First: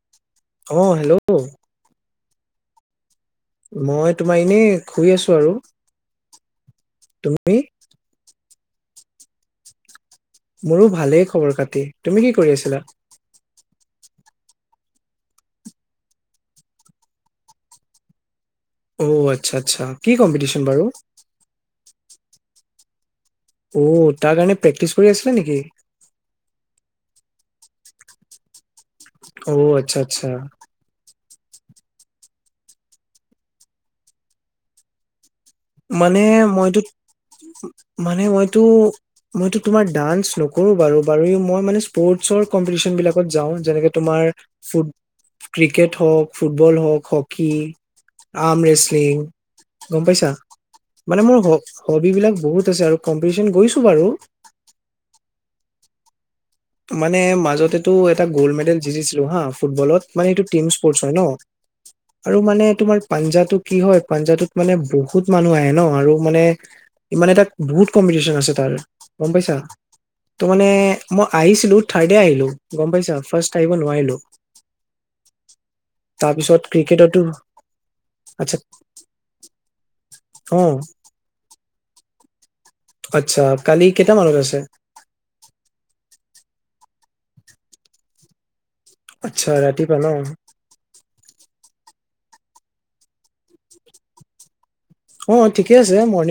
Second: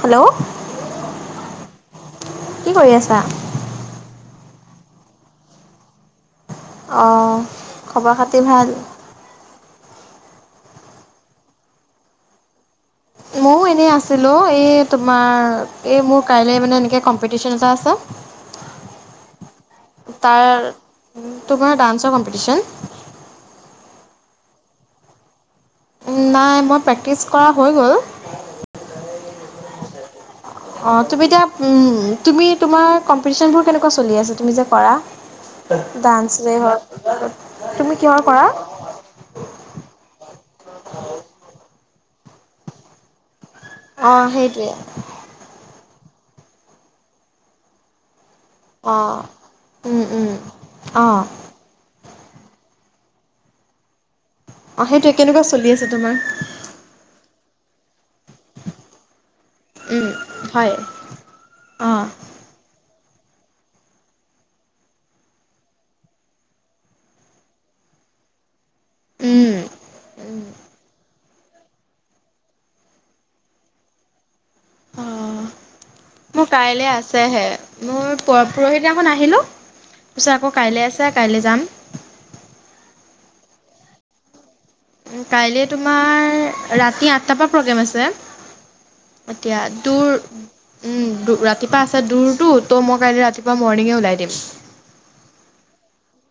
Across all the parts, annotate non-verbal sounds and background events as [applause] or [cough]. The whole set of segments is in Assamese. হেল্ল' অ হেল্ল' কি কৰি আছা মই তোমাৰ এনেই শুই আছো আৰু অঁ তুমি খবৰ খা [unintelligible] ভাল। মোৰো ভালেই খবৰ খাতি। তুমি কি কৰি আছিলা? মইও এনে আছ [unintelligible] এই তোমাৰ, এই মোৰ কাইলৈ মানে এনেকৈ কম্পিটিশন এটা আছে। অ', আচ্ছা আচ্ছা, কি তাৰ কম্পিটিচন বাৰু? তোমাৰ [unintelligible] অ', তাৰ কাৰণে প্ৰেক্টিচ কৰি আছিলা নেকি? নাই মই প্ৰেক্টিছ কৰা হৈ গ'ল। অ', আচ্ছা আচ্ছা। অ', তুমি এতিয়া, তুমি তোমাৰ কম্পিতিচনবোৰ কেনেকুৱা চলি আছে, তুমি যে কৰা। মানে ডান্সৰে হওক মইতো, তুমি কিহৰ মানে কৰা? মইতো-মইতো তোমাৰ ডান্স নকৰো বাৰু-বাৰু মই মানে পৰ্টছৰ কম্পিটিচন বিলাকত যাওঁ। যেনেকে তোমাৰ অঁ সেইটোৱে ফুত, ক্ৰিক ক্ৰিকেট হওক, ফুটবল হওক, হকী আম ৰেচলিং, অঁ উম গম উম পাইছা? অঁ মানে মোৰ হবি বিলাক বহুত আছে আৰু কম্পিটিচন গৈছো বাৰু। অ', সেইটোৱে, কেনেকুৱা চলি আছে তোমাৰ? মানে মাজতেটো এটা গ'ল্ড মেডেল জিতিছিলো হা ফুটবলত, মানে এইটো টিম স্পৰ্টছ হয় ন, অঁ আৰু মানে তোমাৰ পাঞ্জাটো কি হয়, পাঞ্জাটোত মানে বহুত মানুহ আহে ন আৰু মানে, ইমানে তাত বহুত কম্পিটিচন আছে তাৰ। গম পাইছা? উম তো মানে মই আহিছিলো, থাৰ্ডে আহিলো গম পাইছা, ফাৰ্ষ্ট আহিব নোৱাৰিলো। অ মোৰ তাৰপিছত কাইলে ক্ৰিকেটতো আছেহে মোৰ প আচ্ছা পৰহি দিনাখন আহিলোঁ তাৰপিছত আকৌ অ কাইলে আছে কাইলে যাম আচ্ছা কালি কেইটামানত আছে কাইলে তোমাৰ ৰাতি আঠটাৰ পৰা প্ৰগ্ৰেম আছে আচ্ছা এতিয়া ৰাতিপুৱা ন দূৰ উম ৰাতিপুৱা আছে দূৰটো ত' মই কাইলে ৰাতিপুৱা মৰ্ণিঙে ওলাই দিম অ ঠিকে আছে মৰ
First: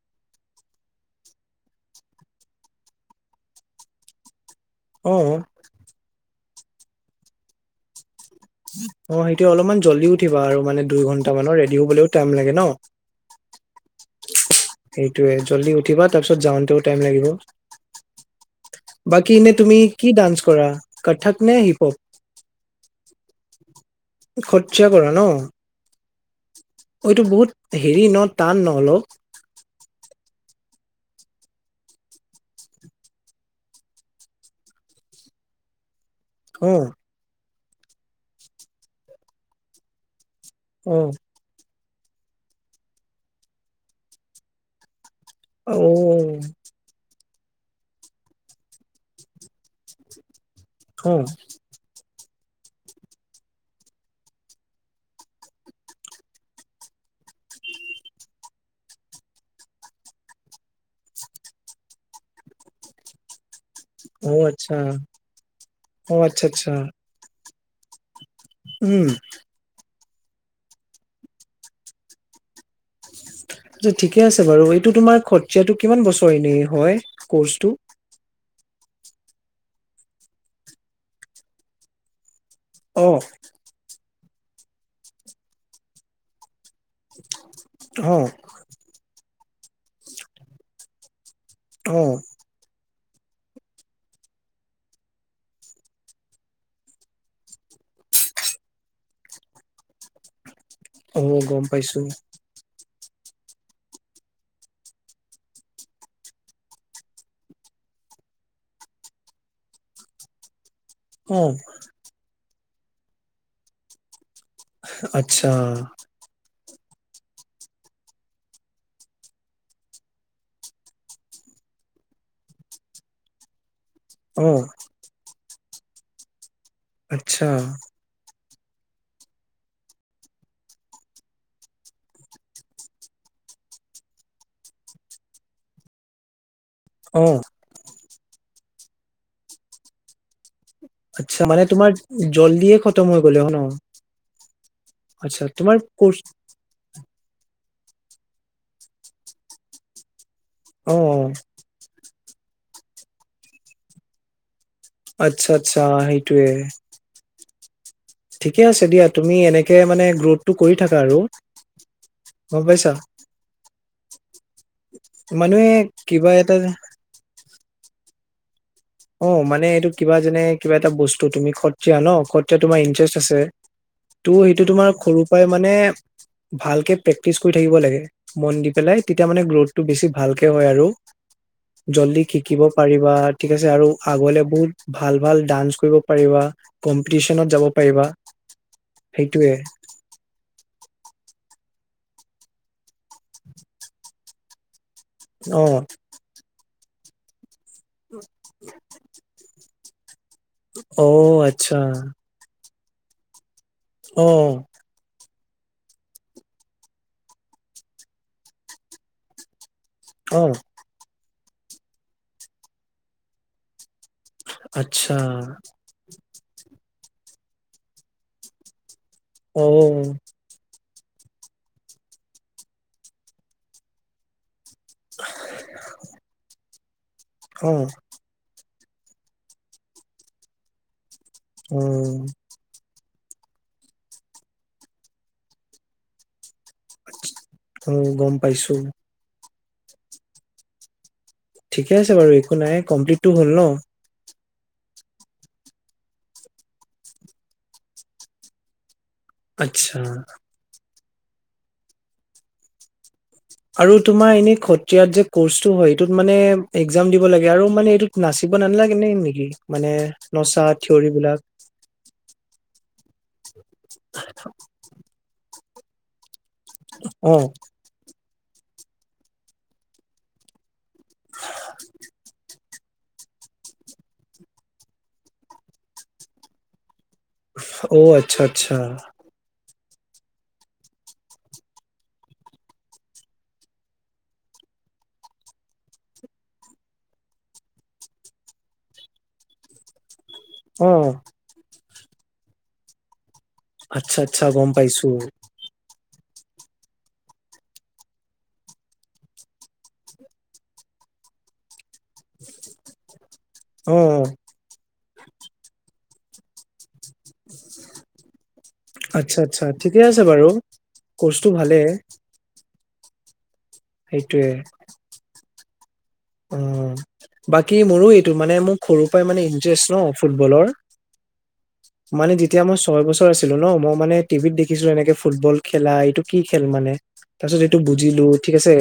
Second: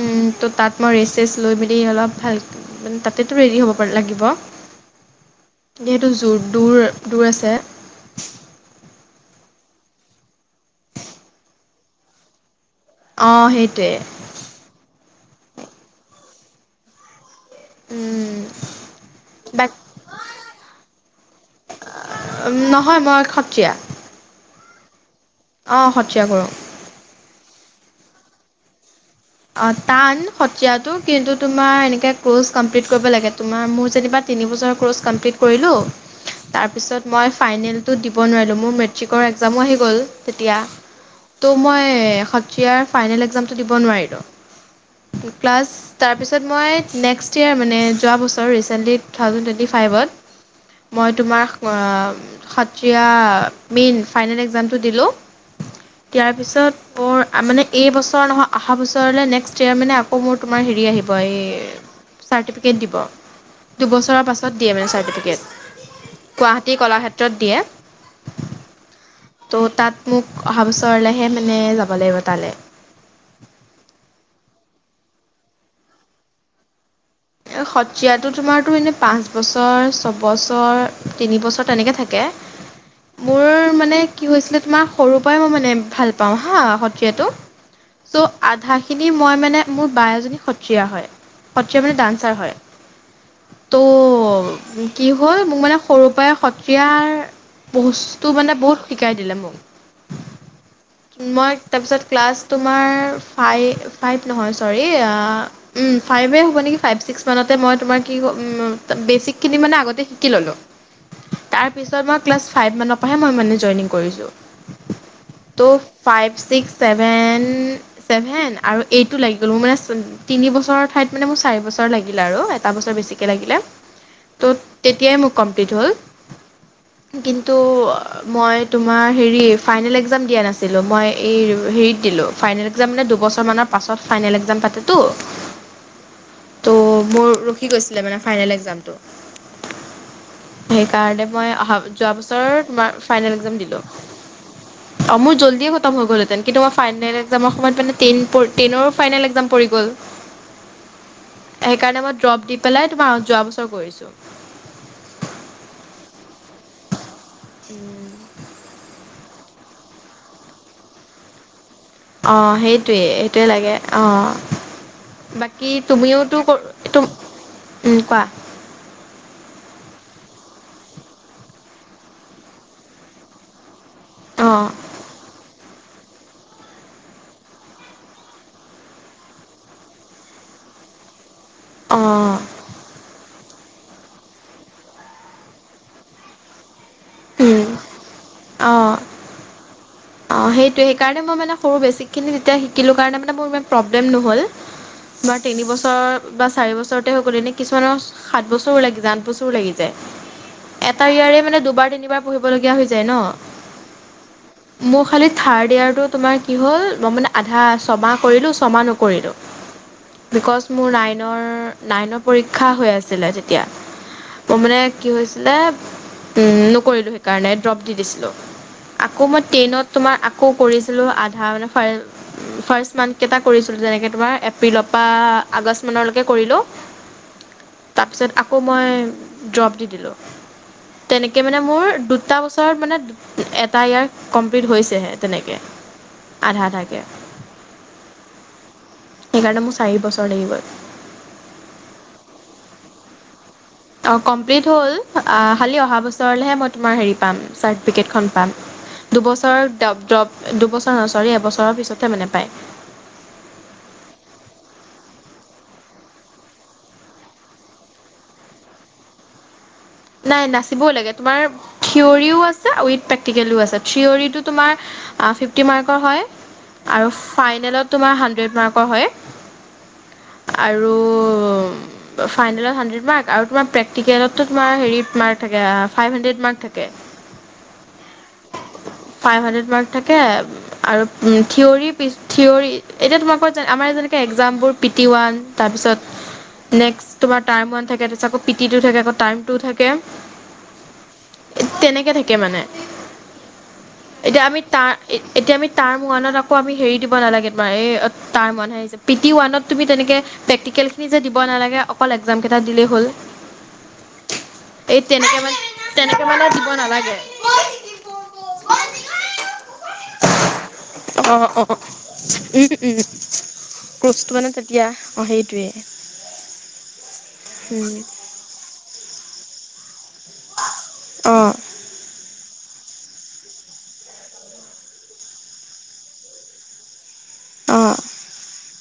উম তো তাত মই ৰেচেচ লৈ মেলি অলপ ভাল মানে তাতেতো ৰেডি হ'ব পা লাগিব অ এইটো জোৰ দূৰ দূৰ আছে অ সেইটোয়ে অলপমান জল্দি উঠিবা আৰু মানে দুই ঘণ্টা মানৰ ৰেডি হবলৈও টাইম লাগে ন অ সেইটোৱে সেইটোয়ে জল্দি উঠিবা তাৰপিছত যাওঁতেও টাইম লাগিব উম বাকী এনে বাক তুমি কি ডান্স কৰা কথক নে হিপহপ নহয় মই সত্ৰীয়া। সত্ৰীয়া কৰা ন? অ' সত্ৰীয়া কৰোঁ। এইটো বহুত হেৰি ন, টান ন হেল্ল' অ', টান সত্ৰীয়াটো, কিন্তু তোমাৰ এনেকে ক'ৰ্চ কমপ্লিট কৰিব লাগে, তোমাৰ মোৰ যেনিবা তিনিবছৰ ক'ৰ্চ কমপ্লিট কৰিলোঁ তাৰ অ পিছত মই ফাইনেলটো দিব নোৱাৰিলোঁ, মোৰ মেট্ৰিকৰ এগজামো আহি গ'ল তেতিয়া, অ ত' মই এ সত্ৰীয়াৰ ফাইনেল একজামটো দিব নোৱাৰিলোঁ। ক্লাছ, অ তাৰপিছত মই নেক্সট ত্ৰীয়াৰ মানে, যোৱাবছৰ ৰিছেণ্টলি তু থাউজেণ্ড টুৱেন্টি ফাইভত মই অ তোমাৰ, অ' সত্ৰীয়া মেইন ফাইনেল একজামটো দিলোঁ, দিয়াৰ পিছত মোৰ মানে এইবছৰ নহয় অহা বছৰ বছৰলৈ নেক্সট ইয়োৰ মানে আকৌ মোৰ তোমাৰ হেৰি আহিব, এই চাৰ্টিফিকেট দিব। দুবছৰৰ অ পাছত দিয়ে আচ্ছা মানে চাৰ্টিফিকেট, অ আচ্ছা আচ্ছা গুৱাহাটী কলাক্ষেত্ৰত দিয়ে। উম ত' তাত মোক, অহা বছৰলৈহে মানে যাব লাগিব তালৈ। ঠিকেই আছে বাৰু, এইটো তোমাৰ সত্ৰীয়াটো কিমান বছৰ এনে হয়? এ কৰ্চটো সত্ৰীয়াটো তোমাৰ টো এনেই পাঁচ বছৰ, ছবছৰ, তিনি বছৰ তেনেকৈ থাকে। অ মোৰ মানে কি হৈছিলে তোমাৰ সৰুৰ পৰাই মই মানে ভাল পাওঁ হা সত্ৰীয়াটো। অ চ' আধা খিনি মই মানে, মোৰ বা এজনী সত্ৰীয়াৰ হয়। সত্ৰীয়া মানে অ ডান্ কাৰ হয়? ত' কি হ'ল মোক মানে সৰুৰ পৰাই সত্ৰীয়াৰ বস্তু মানে বহুত শিকাই দিলে মোক, অ মই গম পাইছো তাৰপিছত ক্লাছ তোমাৰ ফাই ফাইভ নহয় চৰি উ ফাইভে হ'ব নেকি? ফাইভ ছিক্সতে মানতে মই কি তোমাৰ বেচিক খিনি মানে আগতে শিকি ল'লো। অ তাৰ পিছত মই ক্লাচ ফাইভমানৰ পৰাহে মই মানে জইনিং কৰিছোঁ। আচ্ছা ত' ফাইভ ছিক্স ছেভেন ছেভেন আৰু এইটো লাগি গ'ল, মোৰ মানে তিনি বছৰৰ ঠাইত মানে মোৰ চাৰ বছৰ [unintelligible] লাগিলে আৰু এটা বছৰ বেছিকে লাগিলে ত' অ তেতিয়াই মোক কমপ্লিট হ'ল আচ্ছা কিন্তু মই তোমাৰ হেৰি ফাইনেল এক্সাম দিয়া নাছিলোঁ মই এই হেৰিত দিলোঁ ফাইনেল একজাম মে দুবছৰমানানৰ পাছত ফাইনেল একজাম পাতেতো, ত' অ মোৰ ৰখি গৈছিলে মানে, ফাইনেল একজামটো। সেই কাৰণে আচ্ছা মই মানে অহা তোমাৰ যোৱা বছৰ জল্দিয়ে তোমাৰ খতম হৈ ফনেল গ'লে অ ন একজাম দিলো অ' মোৰ আচ্ছা জলদি তোমাৰ খতম হৈ কৰ্চ গ'লেতেন কিন্তু মই ফাইনেল এক্সামৰ সময়ত মানে টেন টেনৰো ফাইনেল এক্সাম পৰি গ'ল, অ', অ,। সেইকাৰণে মই ড্ৰপ দি পেলাই তোমাৰ যোৱা বছৰ কৰিছোঁ। আচ্ছা আচ্ছা সেইটোয়ে। উম'। ঠিকে আছে দিয়া তুমি এনেকে মানে গ্ৰোথটো কৰি থাকা আৰু অ গম পাইছা সেইটোৱে সেইটোৱে লাগে। অঁ'। বাকী মানুহে কিবা তুমিওতো এটা উম কোৱা? অ মানে এইটো কিবা যেনে কিবা এটা বস্তু তুমি খতীয়া ন খতীয়া তোমাৰ ইণ্টাৰেষ্ট আছে ত' অ সেইটো তোমাৰ সৰু পৰাই মানে ভালকে প্ৰেক্টিচ কৰি থাকিব লাগে মন দি পেলাই তেতিয়া মানে গ্ৰথটো বেছি ভালকে হয় আৰু জলদি অ শিকিব পাৰিবা, ঠিক আছে আৰু আগলে বহুত ভাল ভাল ডান্স কৰিব পাৰিবা, কম্পিটিচনত উম, যাব পাৰিবা, সেইটোৱে। অহ তোমাৰ তিনি অ বছৰ বা চাৰি বছৰ, বছৰতে হৈ গ'লে এনে কিছুমানৰ সাত বছৰো লাগি যাই আঠ বছৰো লাগিছে তে অ এটা ইয়াৰে মানে আচ্ছা দুবাৰ তিনিবাৰ পঢ়িবলগীয়া হৈ হৈছে যে ন অহ মোৰ খালী থাৰ্ড ইয়েৰটো তোমাৰ কি হ'ল মই মানে আধা ছমাহ কৰিলোঁ ছমাহ নকৰিলোঁ। অ বিক্জ মোৰ না নাইনৰ পৰীক্ষা হৈ আছিল তেতিয়া। ত মানে কি আচ্ছা হৈছিলে নকৰিলোঁ সেইকাৰণে ড্ৰপ দি দিছিলোঁ আকৌ অ', ট্ৰেইনত তোমাৰ আকৌ পৰিছে [unintelligible] আধা মানে ফাইল ফ্ৰাষ্ট মান্থ কেইটা কৰিছিলো যেনেকে তোমাৰ এপ্ৰি বিলপা আগষ্টমানলৈকে কৰিলোঁ অ', তাৰপিছত আকৌ মই ড্ৰপ দি দিলোঁ। তেনেকৈ মানে অ', মোৰ দুটা বছৰত মানে এটা এইয়াৰ কমপ্লিট হৈছেহে তেনেকে, আধা আধাকে অঁ গম পাইছোঁ সেইকাৰণে মোৰ চাৰি বছৰ লাগি গ'ল। ঠিকে আছে বাৰু একো নাই কমপ্লিটটো হল ন [inaudible] অ কমপ্লিট হ'ল খালী অহা বছৰলেহে মই তোমাৰ হেৰি পাম চাৰ্টিফিকেটখন পাম। দুবছৰ আচ্ছা ড্ৰপ ডপ দুবছৰ চৰি এবছৰৰ পিছতহে মানে পায়। আৰু তোমাৰ এনে খত্ৰিয়াত যে কৰ্চটো হয় এইটোত মানে এক্জাম দিব লাগে আৰু মানে এইটোত নাচিব নালাগে নে নেকি? মানে নাই নচা নাচিবও থিয়ৰী লাগে বিলাক তোমাৰ থিয়ৰও আছে উইথ প্ৰেক্টিকেলও আছে থিয়ৰটো তোমাৰ পিফ টি মাৰ্কৰ হয় আৰু অ', ফাইনেলত তোমাৰ সা [unintelligible] হয় আৰু ফাইনেলত হানড্ৰেড মাৰ্ক আৰু তোমাৰ প্ৰেক্টিকেলতো তোমাৰ হেৰি মাৰ্ক থাকে ফাইভ হানড্ৰেড মাৰ্ক থাকে। [unintelligible] অঁ আচ্ছা আচ্ছা। ফাইভ হাণ্ড্ৰেড মাৰ্ক থাকে আৰু থিয়ৰি থিয়ৰ এতিয়া তোমালোকৰ যে আমাৰ যেনেকে এক্জামবোৰ পি টি ওৱান তাৰপিছত নেক্সট তোমাৰ টাৰ্ম ওৱান থাকে তাৰপিছত আকৌ পি টি টু থাকে আকৌ টাৰ্ম টু থাকে উম তেনেকে থাকে মানে। আচ্ছা এতিয়া আচ্ছা আমি গম তাৰ পাইছো এতিয়া আমি তাৰ্ম ওৱানত আকৌ আমি হেৰি দিব নালাগে তোমাৰ তাৰ মনহে আহিছে পি টি ওৱানত তুমি তেনেকে প্ৰেক্টিকেলখিনি যে দিব নালাগে অকল এক্জামকেইটা দিলেই হ'ল। অ', এই তেনেকে মান তেনেকে মানে দিব নালাগে। [inaudible] আচ্ছা আচ্ছা ঠিকে আছে বাৰু, অঁ কৰ্চটো অঁ ভালেই। উম উম কৰ্চটো মানে তেতিয়া, অঁ সেইটোৱে অ বাকী উম মোৰো এইটো মানে মোক সৰুৰ পৰাই মানে ইন্টাৰেষ্ট ন ফুটবলৰ অঁ মানে যেতিয়া মই স্কুলৰ ছয় বছৰ আছিলো ন মই মানে টিভিত দেখিছো এনেকে ফুটবল খেলা এইটো কি খেল মানে তাৰ পিছত এইটো অঁ বুজিলো, ঠিক আছে,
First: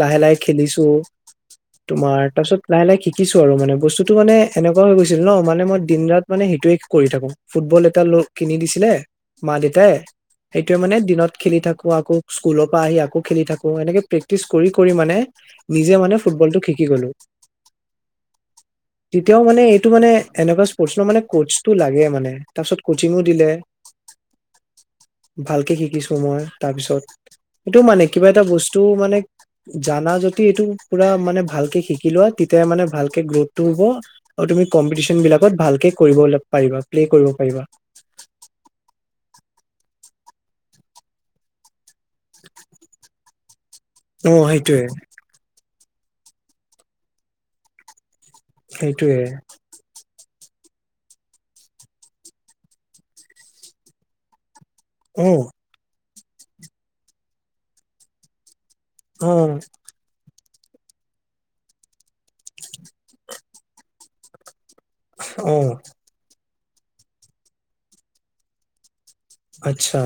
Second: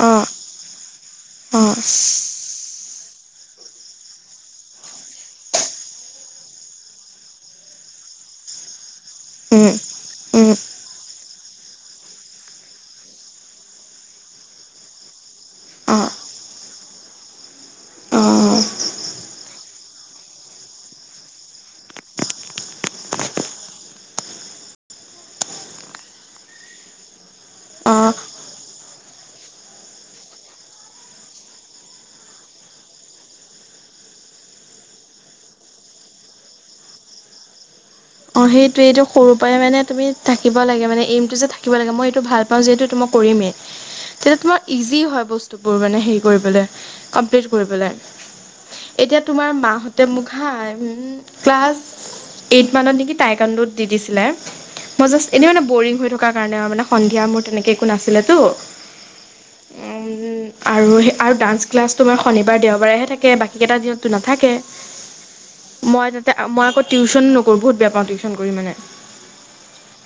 লাহে অঁ লাহে খেলিছো অঁ তোমাৰ তাছত লাহে লাহে শিকিছো আৰু মানে বস্তুটো মানে এনেকুৱা হৈ গৈছে ছিল ন মানে মই দিন ৰাত মানে সেইটোয়ে কৰি থাকো, ফুটবল এটা লৈ কিনি দিছিলে। উম মা-দেউতাই, উম সেইটোয়ে মানে দিনত খেলি থাকো, আকৌ স্কুলৰ পৰা আহি আকৌ খেলি থাকো, এনেকে প্ৰেক্টিছ কৰি-কৰি মানে নিজে অঁ মানে তো শিকি গলো, অঁ তেতিয়াও মানে এইটো মানে এনেকুৱা স্পৰ্টছ মানে কচটো লাগে মানে তাৰপিছত কচিঙো দিলে, ভালকে শিকিছোঁ মই, তাৰপিছত এইটো মানে অঁ কিবা এটা বস্তু মানে জানা যদি এইটো পুৰা মানে ভালকে শিকি লোৱা, তেতিয়া মানে ভালকে গ্ৰথটো হ'ব আৰু তুমি কম্পিটিশন বিলাকত ভালকে কৰিব পাৰিবা, প্লে কৰিব পাৰিবা। পায় মানে তুমি থাকিব লাগে মানে এইমটো যে থাকিব লাগে, মই এইটো ভাল পাওঁ যিহেতু এইটো মই কৰিমেই। অ তেতিয়া তোমাৰ সেইটোয়ে ইজি হয় বস্তু। বোৰ মানে হেৰি কৰি পেলাই, আপডেট কৰি পেলাই। এতিয়া সেইটোয়ে তোমাৰ মা হত তে মোক ঘাই উম' ক্লাছ এইট মানত নেকি? টাইকাণ্ডুত দি দিছিলে। মই অ জাষ্ট এনে মানে বৰিং হৈ থাকো। থকা কাৰণে আৰু মানে সন্ধিয়া মোৰ তেনেকে একো নাছিলেতো। উম' আৰু সেই আৰু ডান্স ক্লাছটো তোমাৰ শনিবাৰ, দেওবাৰেহে থাকে বাকীকেইটা দিনতো নাথাকে। উম মই তাতে মই আকৌ টিউশ্যনো নকৰোঁ বহুত বেয়া পাওঁ টিউচন কৰি মানে। আচ্ছা।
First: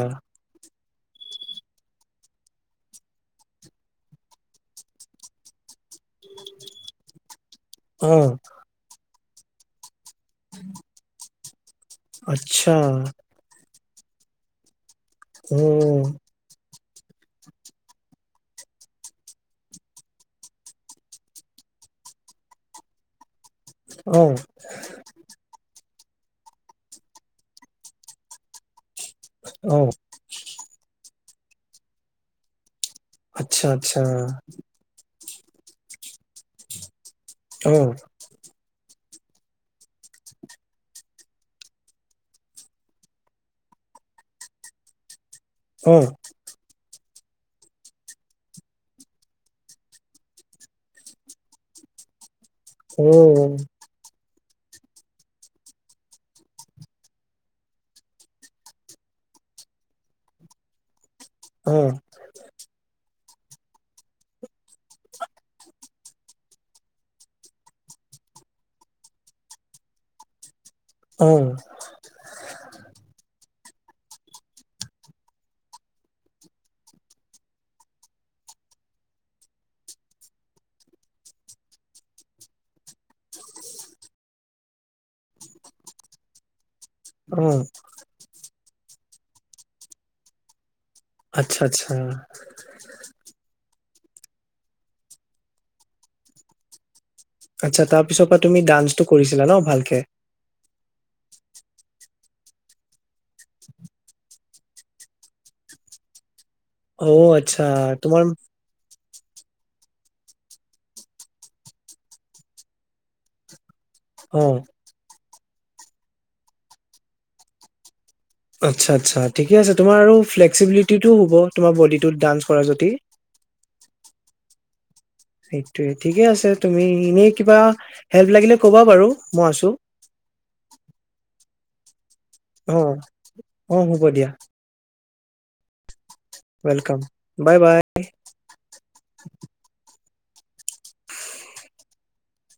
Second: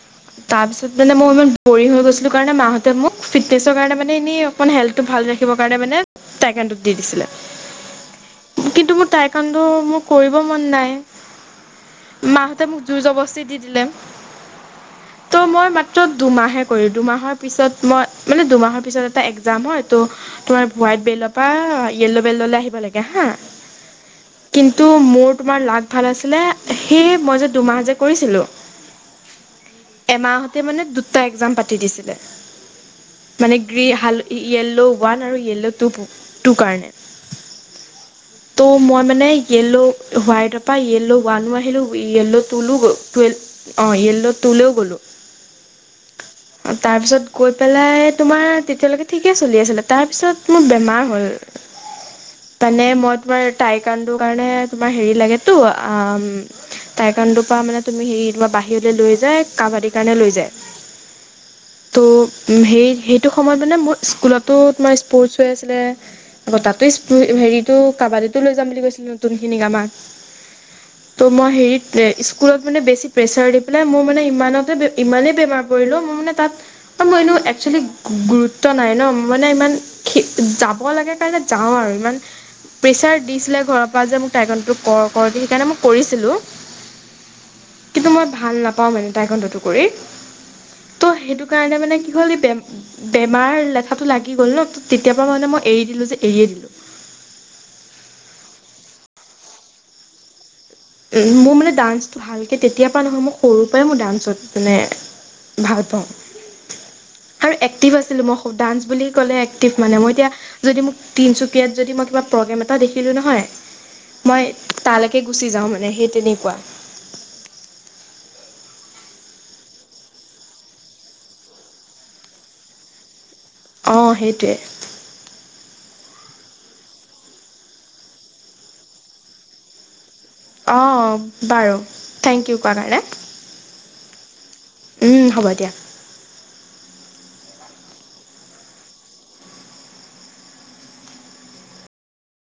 তাত মোৰ মানে মই ইমান বৰিং হৈ গৈছিলোঁ কাৰণে মাহঁতে মোক ফিটনেছৰ কাৰণে মানে এনেই অকণ হেল্থ টু ৰাখিব কাৰণে মানে টাইকাণ্ডোক দি দিছিলে অ কিন্তু মোৰ টাই কাৰণটো মো কৰিব মন নাই। মাহঁতে আচ্ছা মোক যুৰজবস্তি দি দিলে। ত' অ মই মাত্ৰ দুমাহে কৰি দুমাহৰ পিছত মই মানে দুমাহৰ পিছত এটা এক্জাম হয় ত' তোমাৰ হোৱাইট বেল্টৰ পৰা য়েল্ল' বেল্টলৈ আহিব লাগে হা অ কিন্তু মোৰ তোমাৰ লাক ভাল আছিলে, সেই মই যে দুমাহ যে কৰিছিলোঁ অ এমাহতে মানে দুট টা এক্সাম পাতি দিছিলে। মানে আচ্ছা গ্ৰী আচ্ছা হাল ই য়েল্লো' ওৱান আৰু য়েল্ল' টু টু কাৰণে। অ'। ত' মই মানে য়েল্ল' হোৱাইটৰ পৰা য়েল্ল' ওৱানো আহিলোঁ য়েল্ল' টুলো টুৱেল অঁ য়েল্ল' টুলেও গ'লোঁ। অ'। তাৰপিছত গৈ পেলাই তোমাৰ তেতিয়ালৈকে ঠিকে চলি আছিলে তাৰপিছত মোৰ বেমাৰ হ'ল। মানে অ মই তোমাৰ মই টাইকাণ্ডো কাৰণে তোমাৰ হেৰি লাগেতো আ, টাইকাণ্ডৰ পৰা মানে তুমি হেৰি তোমাৰ বাহিৰলৈ লৈ যায় কাবাডিৰ কাৰণে লৈ যায়। অ ত' হেৰি সে টো সময়ত মানে মোৰ স্কুলতো তোমাৰ স্পৰ্টচ হৈ আছিলে, আকৌ তাতো হেৰিটো কাবাডীটো লৈ যাম বুলি কৈছিল নতুনখিনি আমাক। ত' অ মই হেৰিত স্কুলত মানে বেছি প্ৰেছাৰ দি পেলাই মোৰ মানে ইমানতে ইমানেই বেমাৰ পৰিলোঁ মই মানে তাত আৰু মই এনেও এক্সুৱেলি গুৰুত্ব ত্ব‌ নাই ন' মানে ইমান যাব লাগে কাৰণে যাওঁ আৰু ইমান প্ৰেচাৰ দিছিলে ঘৰৰ পৰা যে মোক টাইকানডু কৰ কৰ সেইকাৰণে মই কৰিছিলো। অ কিন্তু মই ভাল না পাওঁ মানে টাইকনদুটো কৰি। ত' সেইটো আচ্ছা কাৰণে আচ্ছা মানে কি হ'ল। বেম মাৰ লেঠাটো লাগি গ'ল ন' ত' তেতিয়াৰ পৰা মানে মই এৰি দিলো যে এৰিয়ে দিলো। আচ্ছা, তাৰ পিছৰ পৰা তুমি ডান্সটো কৰিছিলা ন' ভালকে? মোৰ মানে ডান্সটো ভালকৈ তেতিয়াৰ পৰা নহয়, মই সৰুৰ পৰাই মোৰ ডান্সত মানে ভাল পাওঁ। অ আৰু আচ্ছা এক্টিভ আছিলো তোমাৰ মই ডান্স বুলি এক্টিভ মানে মই এতিয়া যদি মোক তিনিচুকীয়াত যদি মই কিবা প্ৰগ্ৰেম এটা দেখিলোঁ নহয় অ মই তালৈকে গুচিা যাওঁ মই মে সেই তেনেকুৱা। আচ্ছা, আচ্ছা ঠিকে আছে তোমাৰ আৰু ফ্লেক্সিবিলিটিটো হ'ব তোমাৰ বডিটো ডান্স কৰা যদি অঁহ, সেইটোৱেই। সেইটোৱে ঠিকে আছে তুমি এনেই কিবা হেল্প লাগিলে কবা বাৰু মই আছো অ, অ, বাৰু। থেংক ইউ কোৱাৰ অ, কাৰণে অ হ'ব দিয়া। উম হ'ব দিয়া ৱেলকাম বাই বাই